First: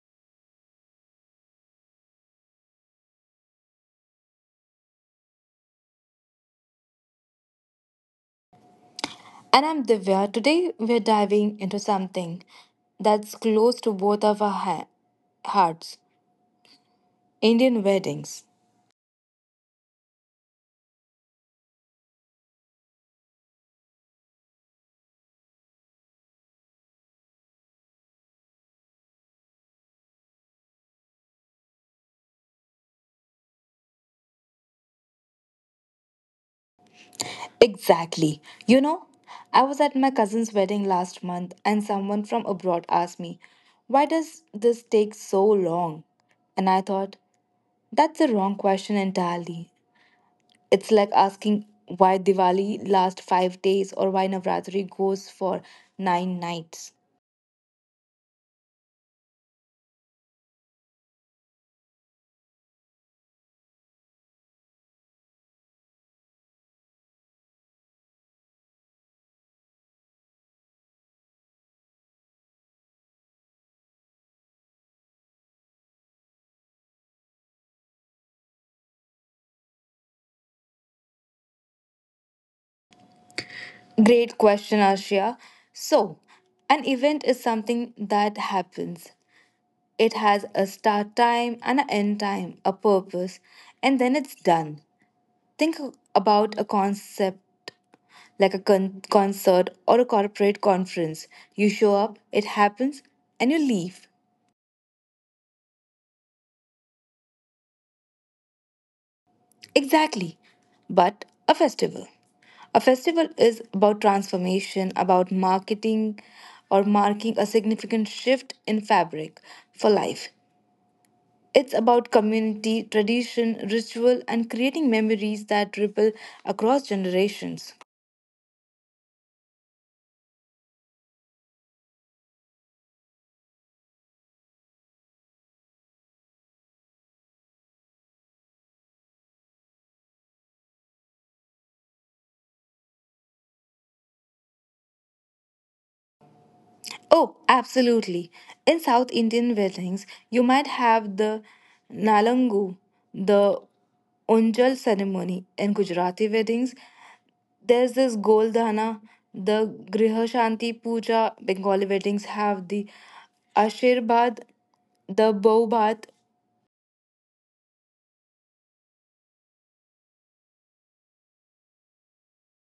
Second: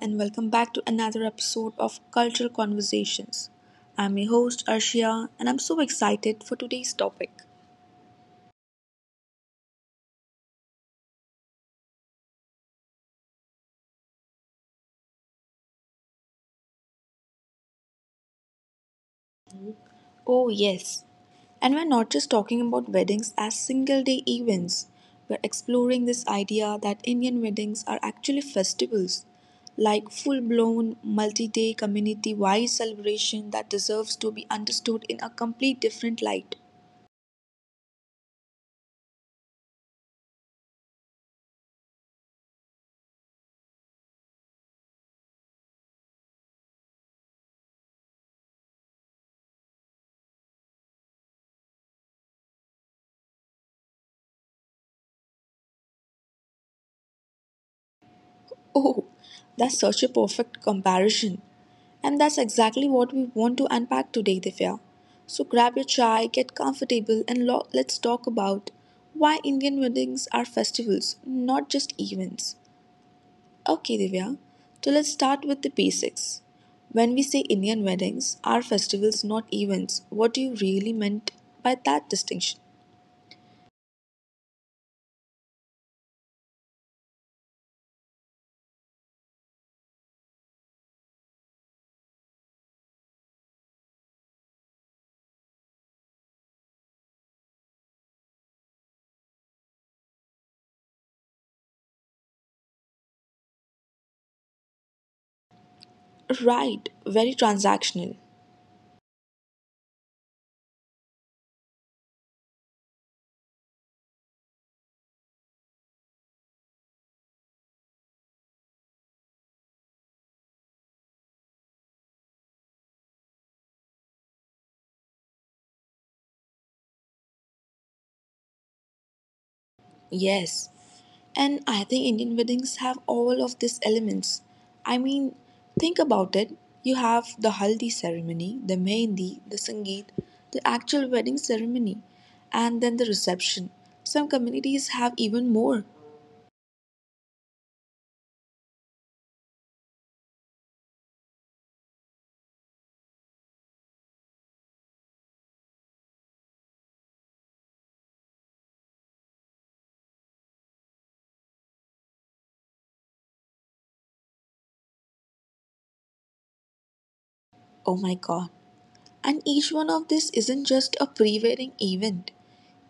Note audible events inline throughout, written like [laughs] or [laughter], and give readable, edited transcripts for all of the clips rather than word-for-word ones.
and welcome back to another episode of Cultural Conversations. I'm your host, Arshia, and I'm so excited for today's topic. And I'm Divya. Today we're diving into something that's close to both of our hearts, Indian weddings. Oh, yes, and we're not just talking about weddings as single day events, we're exploring this idea that Indian weddings are actually festivals, like full blown, multi day, community wide celebration that deserves to be understood in a complete different light. Exactly. I was at my cousin's wedding last month and someone from abroad asked me, "Why does this take so long?" And I thought, that's the wrong question entirely. It's like asking why Diwali lasts 5 days or why Navratri goes for 9 nights. Oh, that's such a perfect comparison. And that's exactly what we want to unpack today, Divya. So grab your chai, get comfortable, and let's talk about why Indian weddings are festivals, not just events. Okay, Divya, so let's start with the basics. When we say Indian weddings are festivals, not events, what do you really meant by that distinction? Great question, Ashia. So, an event is something that happens. It has a start time and an end time, a purpose, and then it's done. Think about a concept like a concert or a corporate conference. You show up, it happens, and you leave. Right, very transactional. Exactly. But a festival. A festival is about transformation, about marketing or marking a significant shift in fabric for life. It's about community, tradition, ritual, and creating memories that ripple across generations. Yes. And I think Indian weddings have all of these elements. I mean, think about it. You have the haldi ceremony, the mehendi, the sangeet, the actual wedding ceremony, and then the reception. Some communities have even more. Oh, absolutely. In South Indian weddings, you might have the Nalangu, the Onjal ceremony. In Gujarati weddings, there's this Goldhana, the Griha Shanti Puja. Bengali weddings have the Ashirbad, the Bow Bath. Oh my god. And each one of this isn't just a pre wedding event.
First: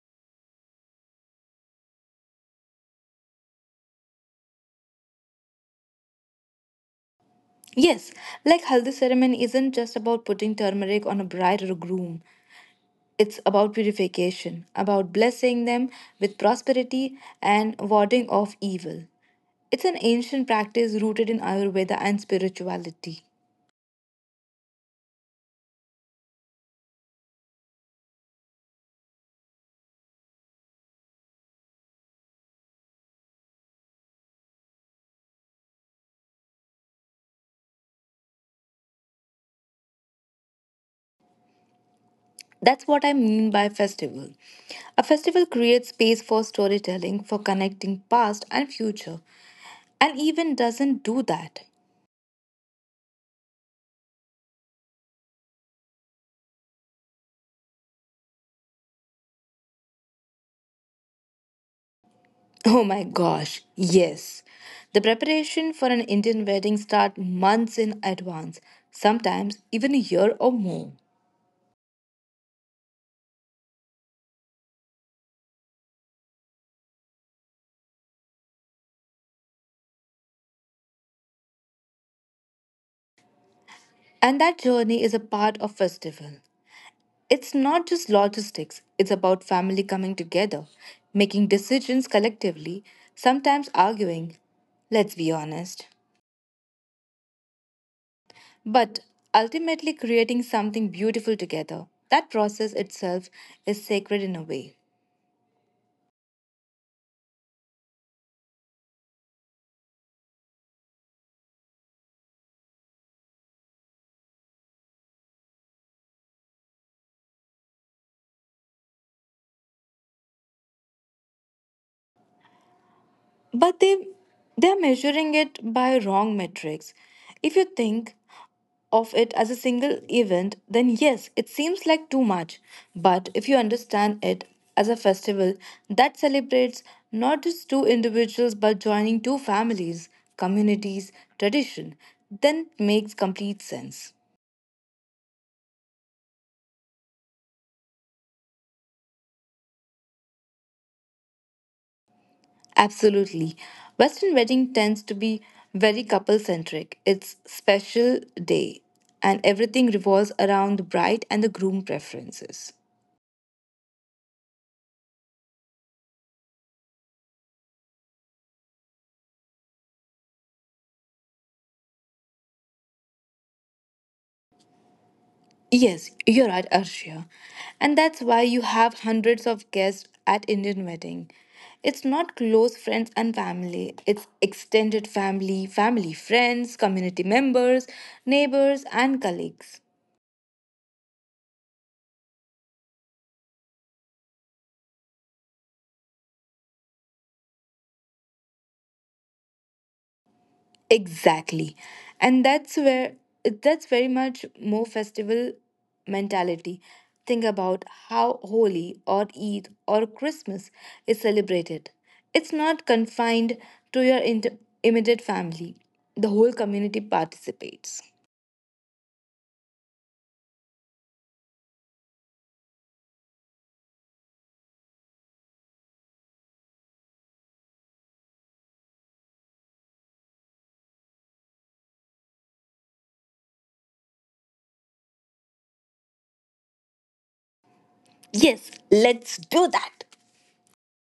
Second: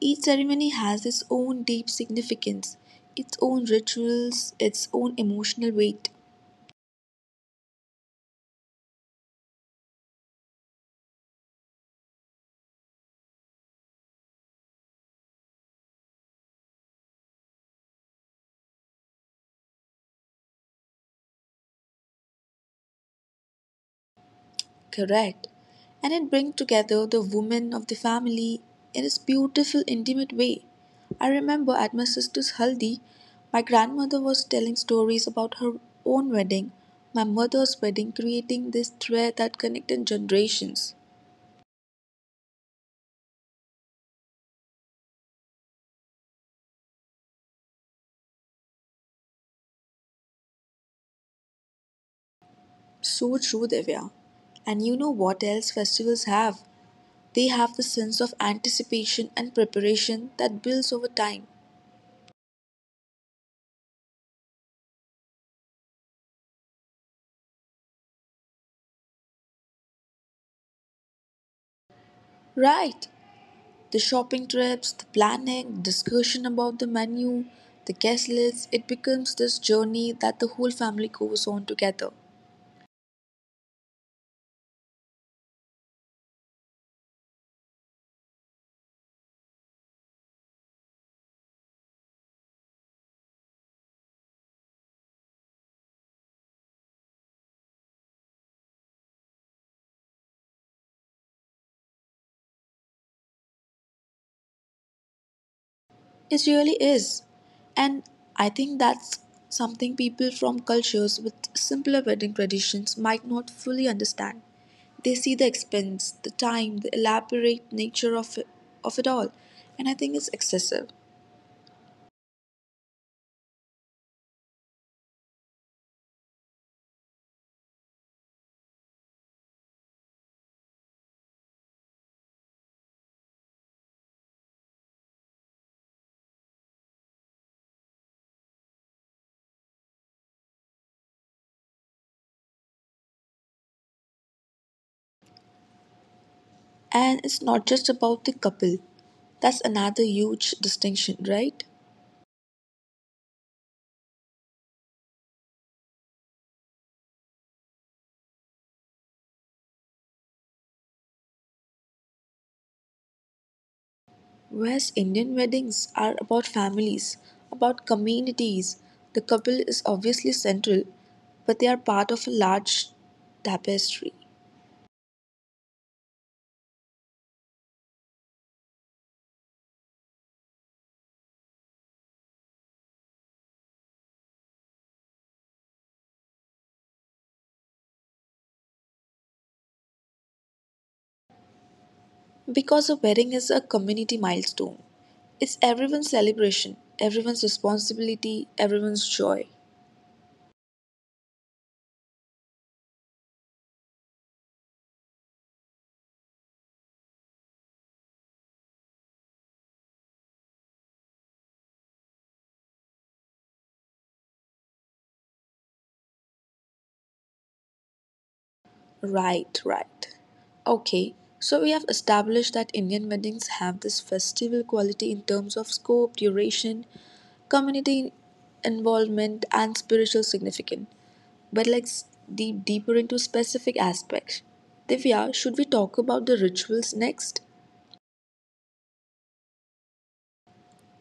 Each ceremony has its own deep significance, its own rituals, its own emotional weight. Yes, like Haldi ceremony isn't just about putting turmeric on a bride or groom. It's about purification, about blessing them with prosperity and warding off evil. It's an ancient practice rooted in Ayurveda and spirituality. Correct. And it brings together the women of the family in this beautiful, intimate way. I remember at my sister's haldi, my grandmother was telling stories about her own wedding, my mother's wedding, creating this thread that connected generations. That's what I mean by festival. A festival creates space for storytelling, for connecting past and future, and even doesn't do that. So true, Divya. And you know what else festivals have? They have the sense of anticipation and preparation that builds over time. Oh my gosh, yes. The preparation for an Indian wedding starts months in advance, sometimes even a year or more. Right. The shopping trips, the planning, discussion about the menu, the guest list, it becomes this journey that the whole family goes on together. And that journey is a part of festival. It's not just logistics, it's about family coming together, making decisions collectively, sometimes arguing, let's be honest, but ultimately creating something beautiful together. That process itself is sacred in a way. It really is. And I think that's something people from cultures with simpler wedding traditions might not fully understand. They see the expense, the time, the elaborate nature of it all, and I think it's excessive. But they're measuring it by wrong metrics. If you think of it as a single event, then yes, it seems like too much. But if you understand it as a festival that celebrates not just two individuals but joining two families, communities, tradition, then it makes complete sense. And it's not just about the couple. That's another huge distinction, right? Absolutely. Western wedding tends to be very couple centric. It's special day and everything revolves around the bride and the groom preferences. West Indian weddings are about families, about communities. The couple is obviously central, but they are part of a large tapestry. Yes, you're right, Arshia. And that's why you have hundreds of guests at Indian wedding. It's not close friends and family, it's extended family, family friends, community members, neighbors and colleagues. Because a wedding is a community milestone, it's everyone's celebration, everyone's responsibility, everyone's joy. Exactly. And that's where that's very much more festival mentality. Think about how Holi or Eid or Christmas is celebrated. It's not confined to your immediate family. The whole community participates. Right, right. Okay, so we have established that Indian weddings have this festival quality in terms of scope, duration, community involvement, and spiritual significance. But let's deeper into specific aspects. Divya, should we talk about the rituals next? Yes, let's do that.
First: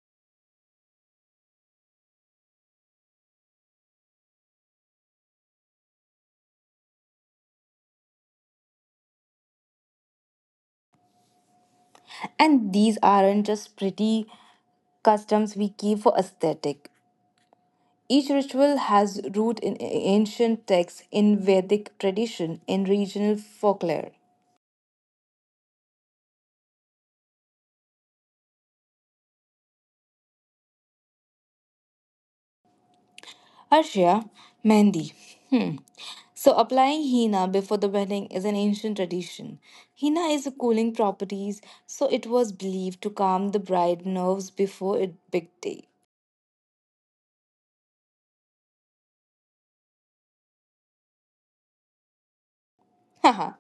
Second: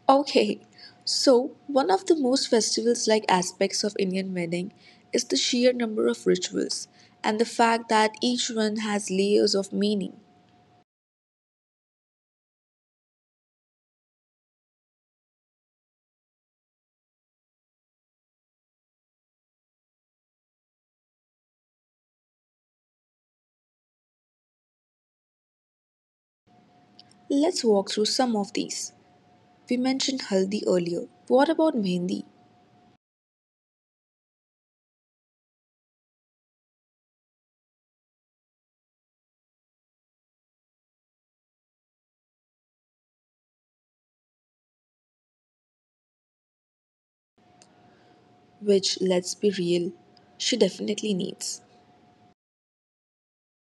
Okay, so one of the most festivals like aspects of Indian wedding is the sheer number of rituals and the fact that each one has layers of meaning. And these aren't just pretty customs we keep for aesthetic. Each ritual has root in ancient texts, in Vedic tradition, in regional folklore. Let's walk through some of these. We mentioned haldi earlier. What about mehendi, Arshia, Mehndi. Hmm. So, applying henna before the wedding is an ancient tradition. Henna is a cooling properties, so it was believed to calm the bride nerves before a big day. which, let's be real, she definitely needs? [laughs] Haha,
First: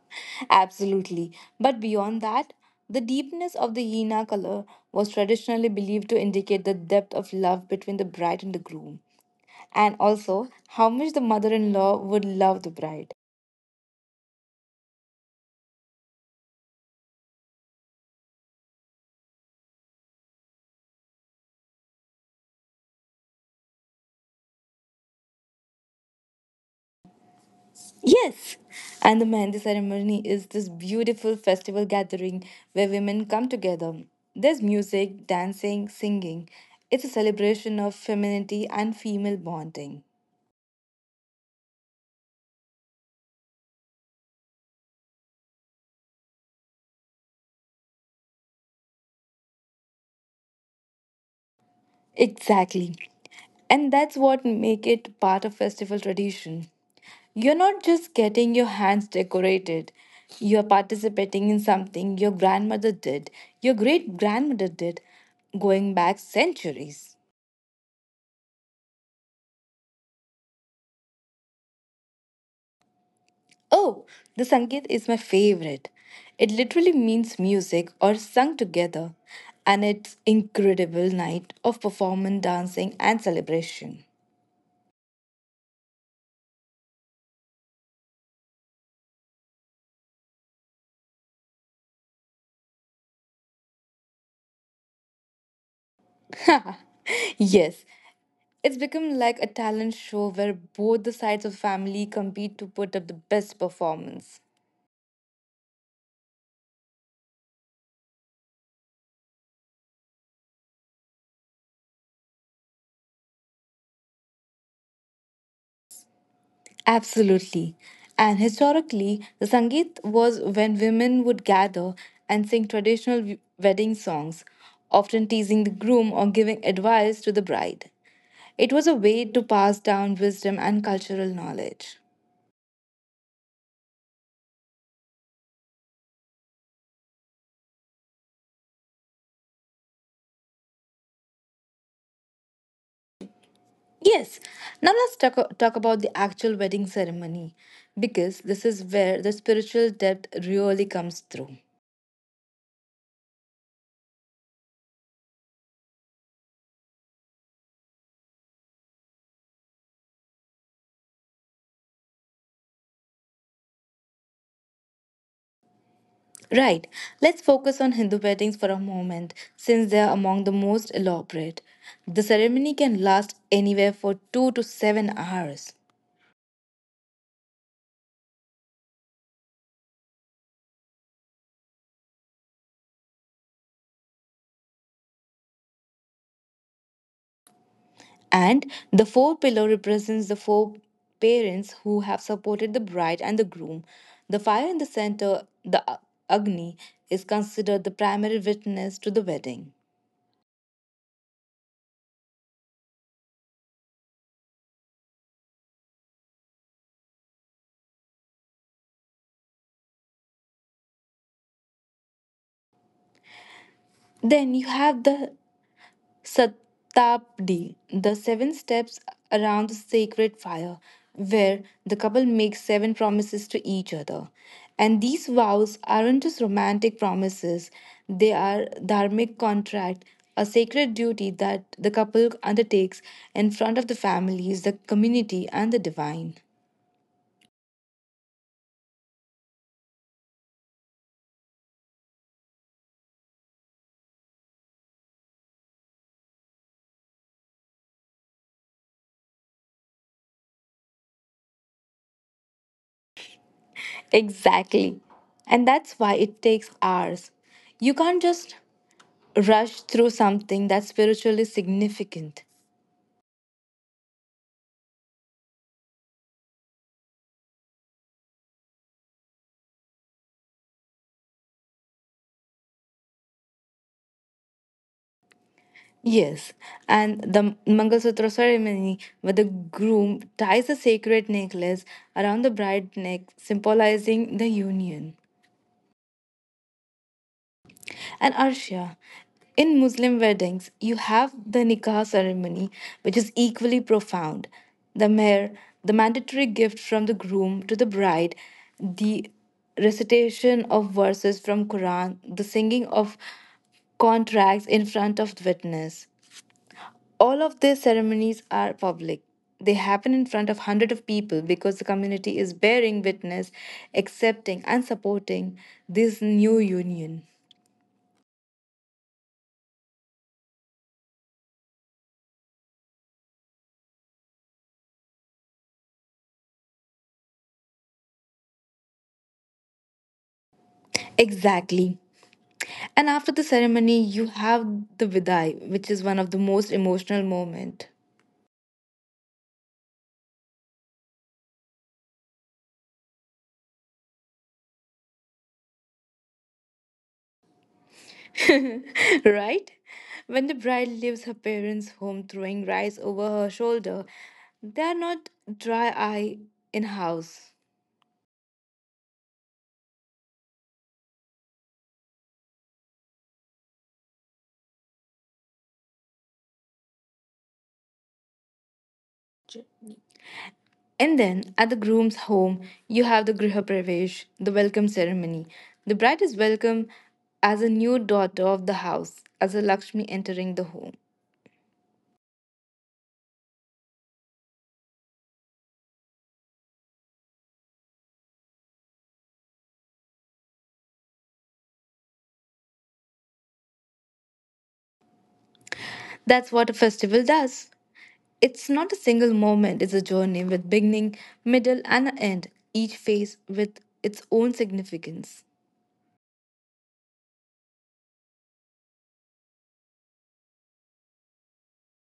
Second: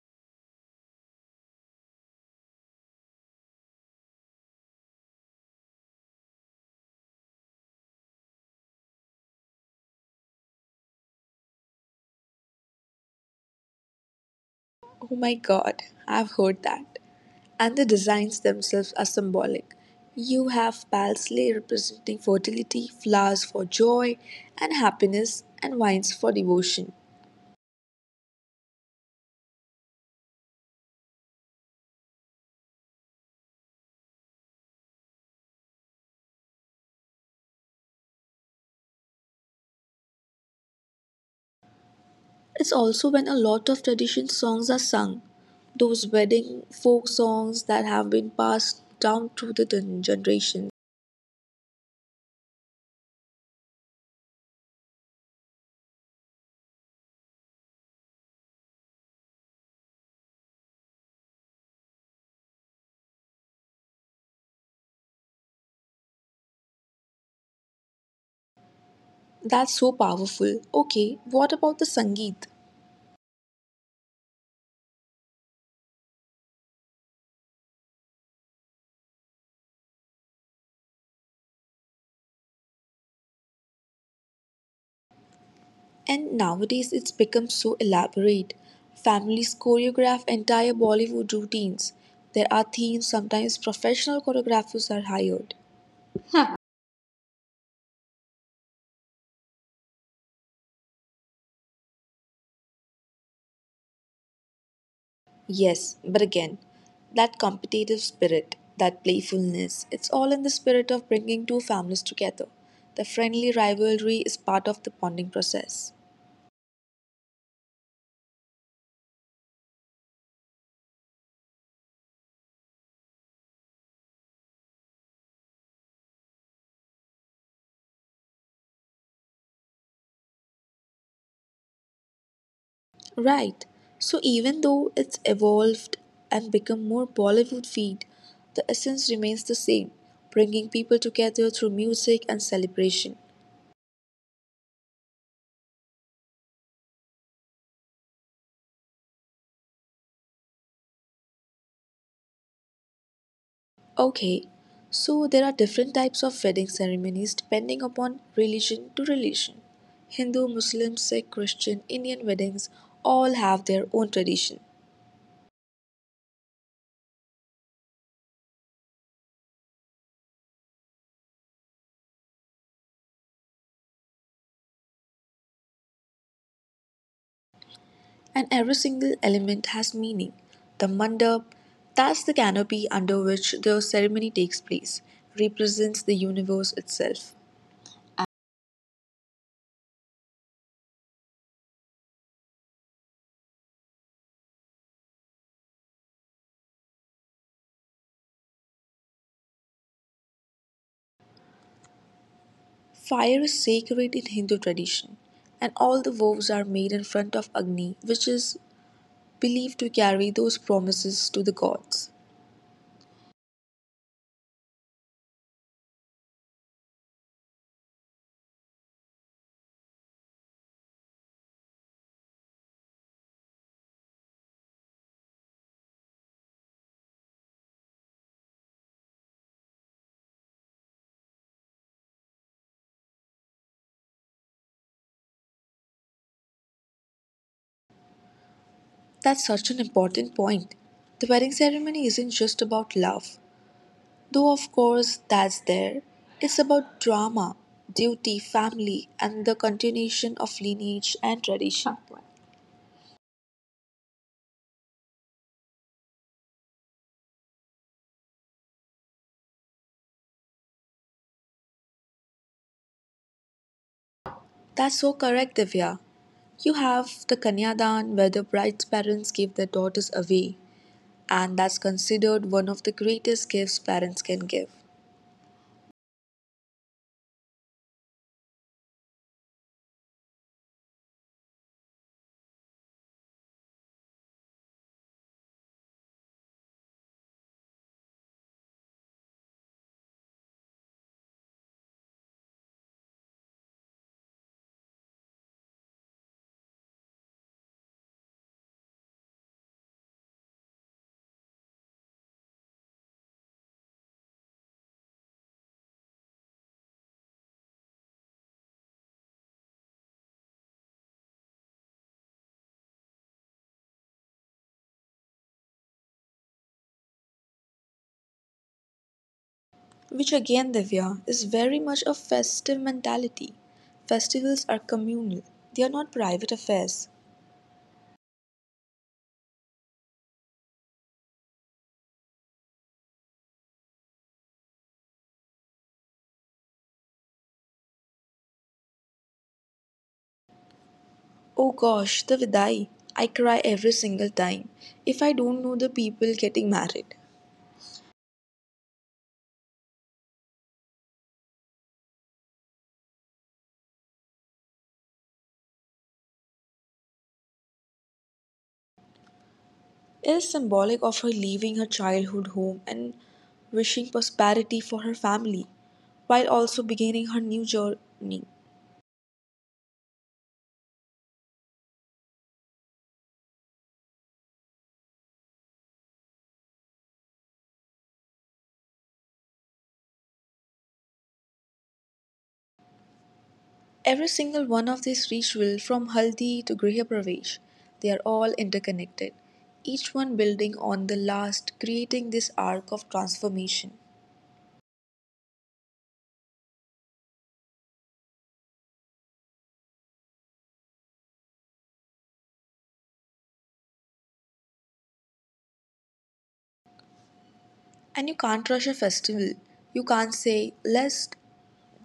absolutely. But beyond that, the deepness of the Hina color was traditionally believed to indicate the depth of love between the bride and the groom, and also how much the mother in law would love the bride. Oh my god, I've heard that. And the designs themselves are symbolic. You have parsley representing fertility, flowers for joy and happiness, and wines for devotion. Yes! And the Mehndi ceremony is this beautiful festival gathering where women come together. There's music, dancing, singing. It's a celebration of femininity and female bonding. It's also when a lot of traditional songs are sung, those wedding folk songs that have been passed down through the generations. Exactly. And that's what make it part of festival tradition. You're not just getting your hands decorated. You're participating in something your grandmother did, your great grandmother did, going back centuries. That's so powerful. Okay, what about the Sangeet? Oh, the Sangeet is my favorite. It literally means music or sung together, and it's incredible night of performance, dancing, and celebration. And nowadays it's become so elaborate. Families choreograph entire Bollywood routines. There are themes, sometimes professional choreographers are hired. [laughs] Yes, it's become like a talent show where both the sides of family compete to put up the best performance. Yes, but again, that competitive spirit, that playfulness, it's all in the spirit of bringing two families together. The friendly rivalry is part of the bonding process. Absolutely. And historically, the Sangeet was when women would gather and sing traditional wedding songs, often teasing the groom or giving advice to the bride. It was a way to pass down wisdom and cultural knowledge. Right. So even though it's evolved and become more Bollywood feed, the essence remains the same, bringing people together through music and celebration. Yes, now let's talk about the actual wedding ceremony because this is where the spiritual depth really comes through. Okay. So there are different types of wedding ceremonies depending upon religion to religion. Hindu, Muslim, Sikh, Christian, Indian weddings all have their own tradition. Right. Let's focus on Hindu weddings for a moment, since they are among the most elaborate. The ceremony can last anywhere for 2 to 7 hours. And every single element has meaning. The mandap, that's the canopy under which the ceremony takes place, represents the universe itself. And the four pillow represents the four parents who have supported the bride and the groom. The fire in the center, the Agni, is considered the primary witness to the wedding. Fire is sacred in Hindu tradition, and all the vows are made in front of Agni, which is believed to carry those promises to the gods. Then you have the Satabdi, the seven steps around the sacred fire, where the couple makes seven promises to each other. And these vows aren't just romantic promises, they are dharmic contract, a sacred duty that the couple undertakes in front of the families, the community, and the divine. That's such an important point. The wedding ceremony isn't just about love, though of course that's there, it's about drama, duty, family, and the continuation of lineage and tradition. Exactly. And that's why it takes hours. You can't just rush through something that's spiritually significant. That's so correct, Divya. You have the Kanyadan where the bride's parents give their daughters away, and that's considered one of the greatest gifts parents can give. Yes, and the Mangalsutra ceremony, where the groom ties a sacred necklace around the bride's neck, symbolizing the union. And Arshia, in Muslim weddings, you have the nikah ceremony, which is equally profound. The meher, the mandatory gift from the groom to the bride, the recitation of verses from Quran, the singing of contracts in front of witness. All of these ceremonies are public. They happen in front of hundreds of people because the community is bearing witness, accepting, and supporting this new union. Which again, Divya, is very much a festive mentality. Festivals are communal, they are not private affairs. Exactly. And after the ceremony, you have the vidai, which is one of the most emotional moments. Oh gosh, the vidai. I cry every single time if I don't know the people getting married. [laughs] Right? When the bride leaves her parents' home throwing rice over her shoulder, they are not dry eye in house. It is symbolic of her leaving her childhood home and wishing prosperity for her family while also beginning her new journey. And then at the groom's home, you have the Griha Pravesh, the welcome ceremony. The bride is welcomed as a new daughter of the house, as a Lakshmi entering the home. Every single one of these rituals from haldi to griha pravesh, they are all interconnected, each one building on the last, creating this arc of transformation. That's what a festival does. It's not a single moment, it's a journey with beginning, middle, and an end, each phase with its own significance. And you can't rush a festival. You can't say, "Let's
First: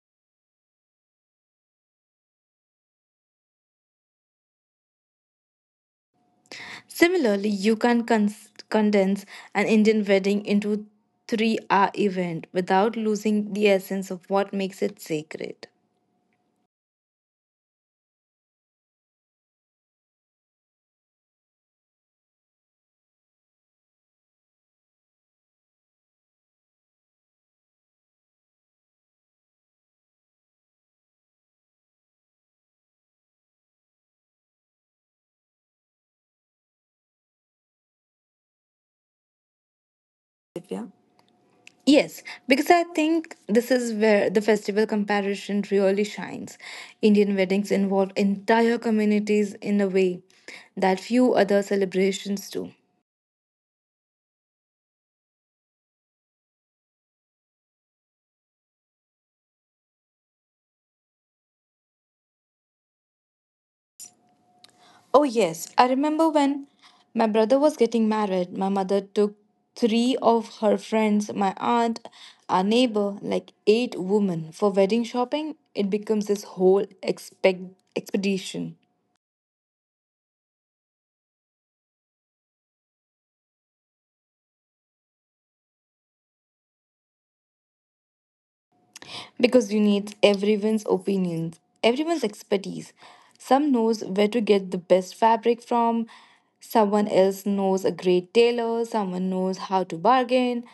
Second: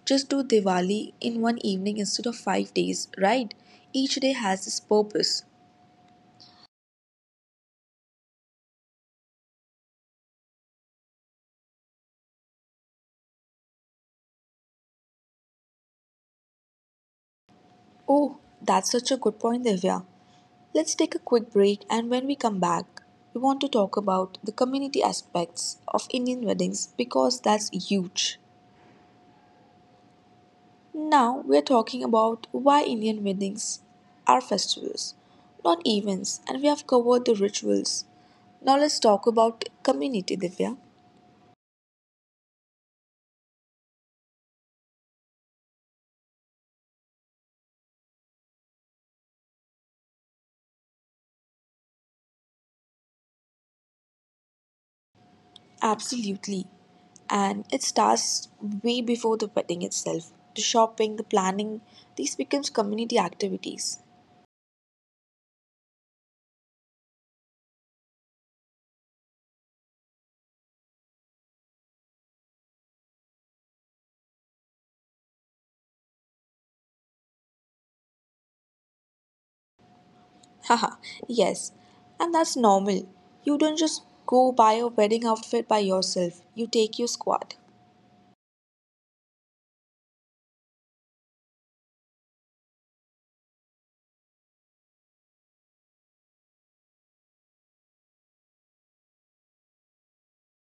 just do Diwali in one evening instead of 5 days, right? Each day has its purpose." Similarly, you can condense an Indian wedding into a 3 hour event without losing the essence of what makes it sacred. Oh, that's such a good point, Divya. Let's take a quick break, and when we come back, we want to talk about the community aspects of Indian weddings because that's huge. Now we are talking about why Indian weddings are festivals, not events, and we have covered the rituals. Now let's talk about community, Divya. Divya? Yes, because I think this is where the festival comparison really shines. Indian weddings involve entire communities in a way that few other celebrations do. Absolutely. And it starts way before the wedding itself. The shopping, the planning, these becomes community activities. Oh, yes, I remember when my brother was getting married, my mother took three of her friends, my aunt, our neighbor, like eight women for wedding shopping. It becomes this whole expedition. [laughs] Haha, yes. And that's normal. You don't just go buy a wedding outfit by yourself. You take your squad. Because you need everyone's opinions, everyone's expertise. Some knows where to get the best fabric from, someone else knows a great tailor, someone knows how to bargain.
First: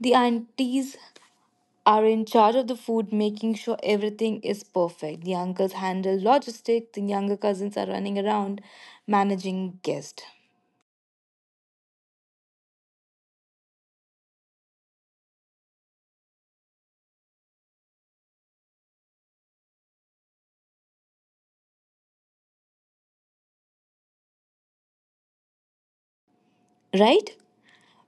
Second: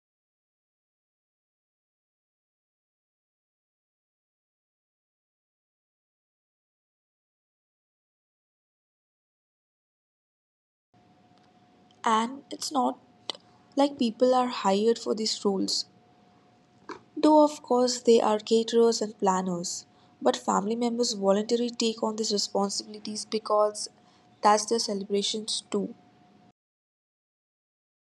The aunties are in charge of the food, making sure everything is perfect. The uncles handle logistics, the younger cousins are running around managing guests. And it's not like people are hired for these roles. Though of course they are caterers and planners. But family members voluntarily take on these responsibilities because that's their celebrations too. Right?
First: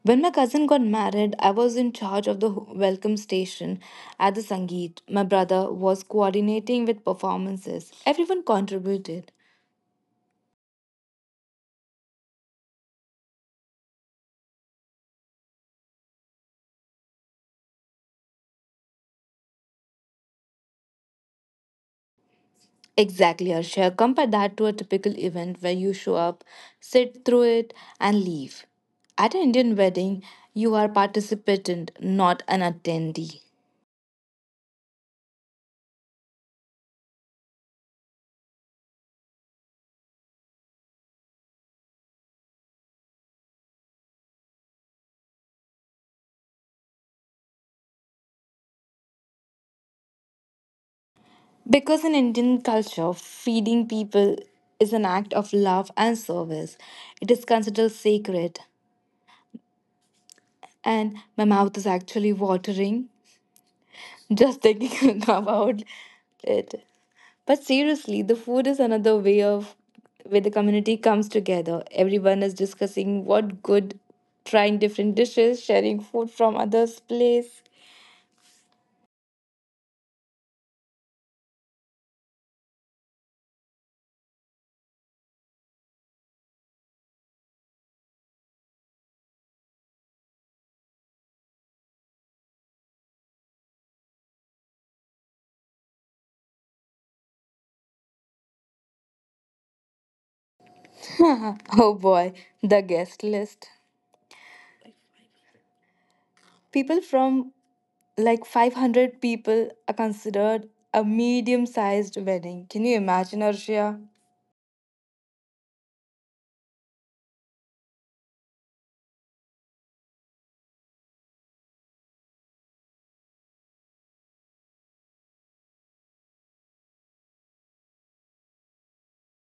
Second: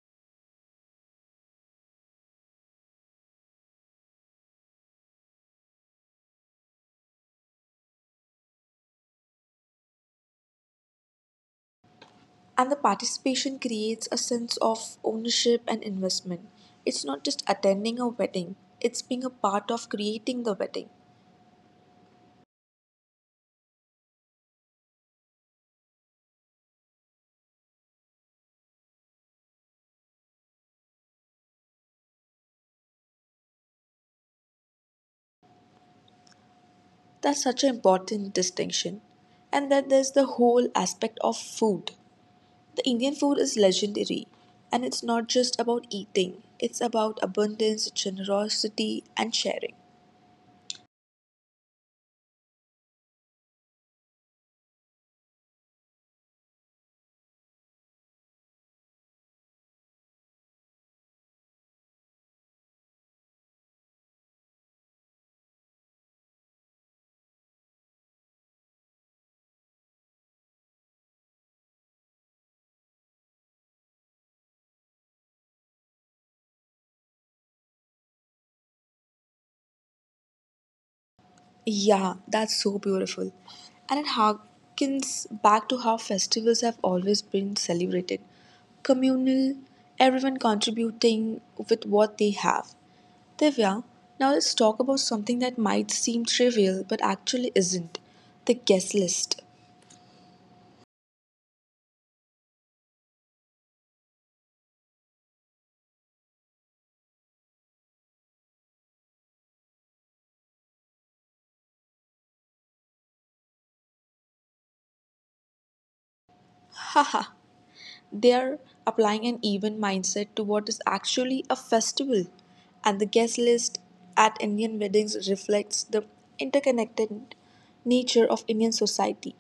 When my cousin got married, I was in charge of the welcome station at the Sangeet. My brother was coordinating with performances. Everyone contributed. And the participation creates a sense of ownership and investment. It's not just attending a wedding, it's being a part of creating the wedding. Exactly, Arshia. Compare that to a typical event where you show up, sit through it, and leave. At an Indian wedding, you are participant, not an attendee. That's such an important distinction. And then there's the whole aspect of food. The Indian food is legendary, and it's not just about eating, it's about abundance, generosity, and sharing. Because in Indian culture, feeding people is an act of love and service. It is considered sacred. And my mouth is actually watering just thinking [laughs] about it. But seriously, the food is another way of where the community comes together. Everyone is discussing what good, trying different dishes, sharing food from others' place. Yeah, that's so beautiful. And it harkens back to how festivals have always been celebrated communal, everyone contributing with what they have. Divya, now let's talk about something that might seem trivial but actually isn't the guest list. [laughs] Oh boy, the guest list. People from like 500 people are considered a medium sized wedding. Can you imagine, Arshia? Haha, they are applying an even mindset to what is actually a festival, and the guest list at Indian weddings reflects the interconnected nature of Indian society.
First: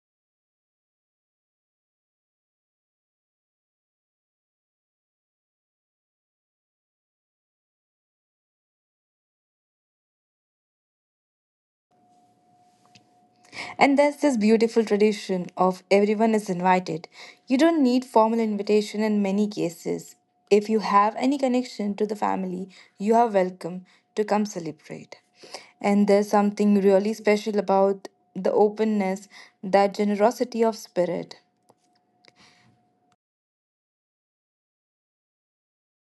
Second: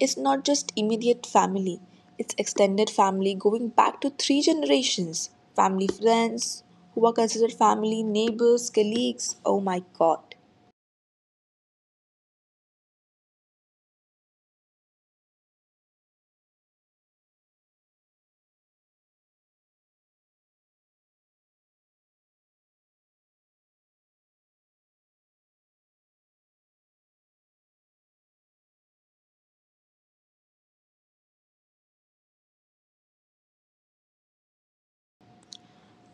It's not just immediate family, it's extended family going back to 3 generations family, friends who are considered family, neighbors, colleagues. Oh my god. And there's this beautiful tradition of everyone is invited. You don't need formal invitation in many cases. If you have any connection to the family, you are welcome to come celebrate. And there's something really special about the openness, that generosity of spirit.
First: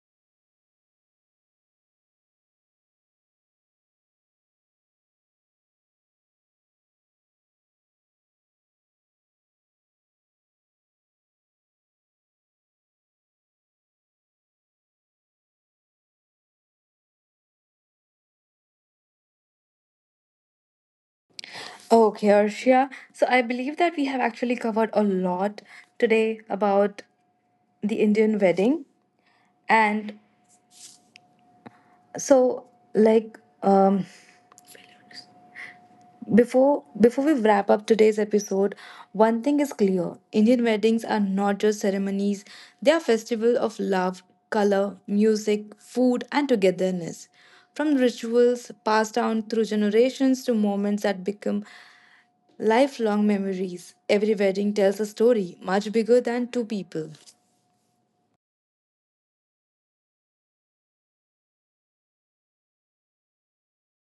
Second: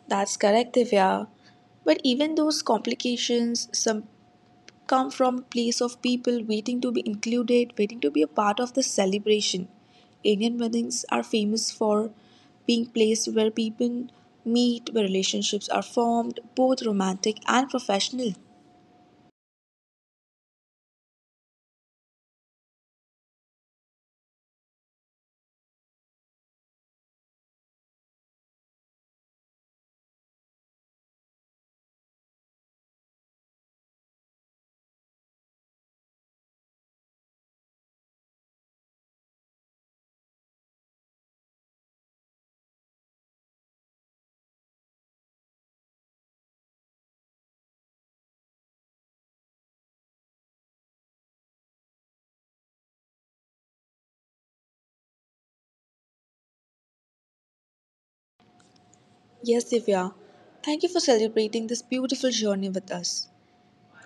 That's correct, Divya. But even those complications, some come from a place of people waiting to be included, waiting to be a part of the celebration. Indian weddings are famous for being places where people meet, where relationships are formed, both romantic and professional. Okay, Arshia. So I believe that we have actually covered a lot today about the Indian wedding. And so, like, um, before we wrap up today's episode, one thing is clear. Indian weddings are not just ceremonies, they are festivals of love, color, music, food and togetherness. From rituals passed down through generations to moments that become lifelong memories, every wedding tells a story much bigger than two people. Yes, Divya, thank you for celebrating this beautiful journey with us.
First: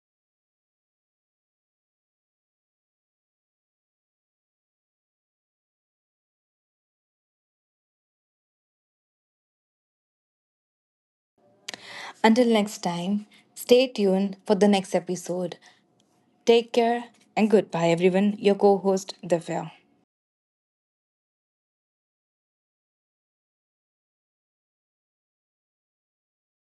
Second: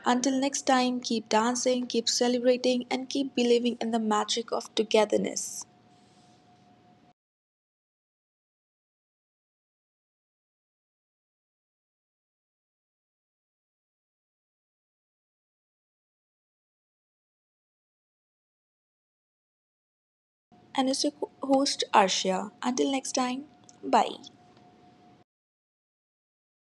Until next time, keep dancing, keep celebrating, and keep believing in the magic of togetherness. Until next time, stay tuned for the next episode. Take care and goodbye everyone. Your co-host Divya. And as your host, Arshia, until next time, bye.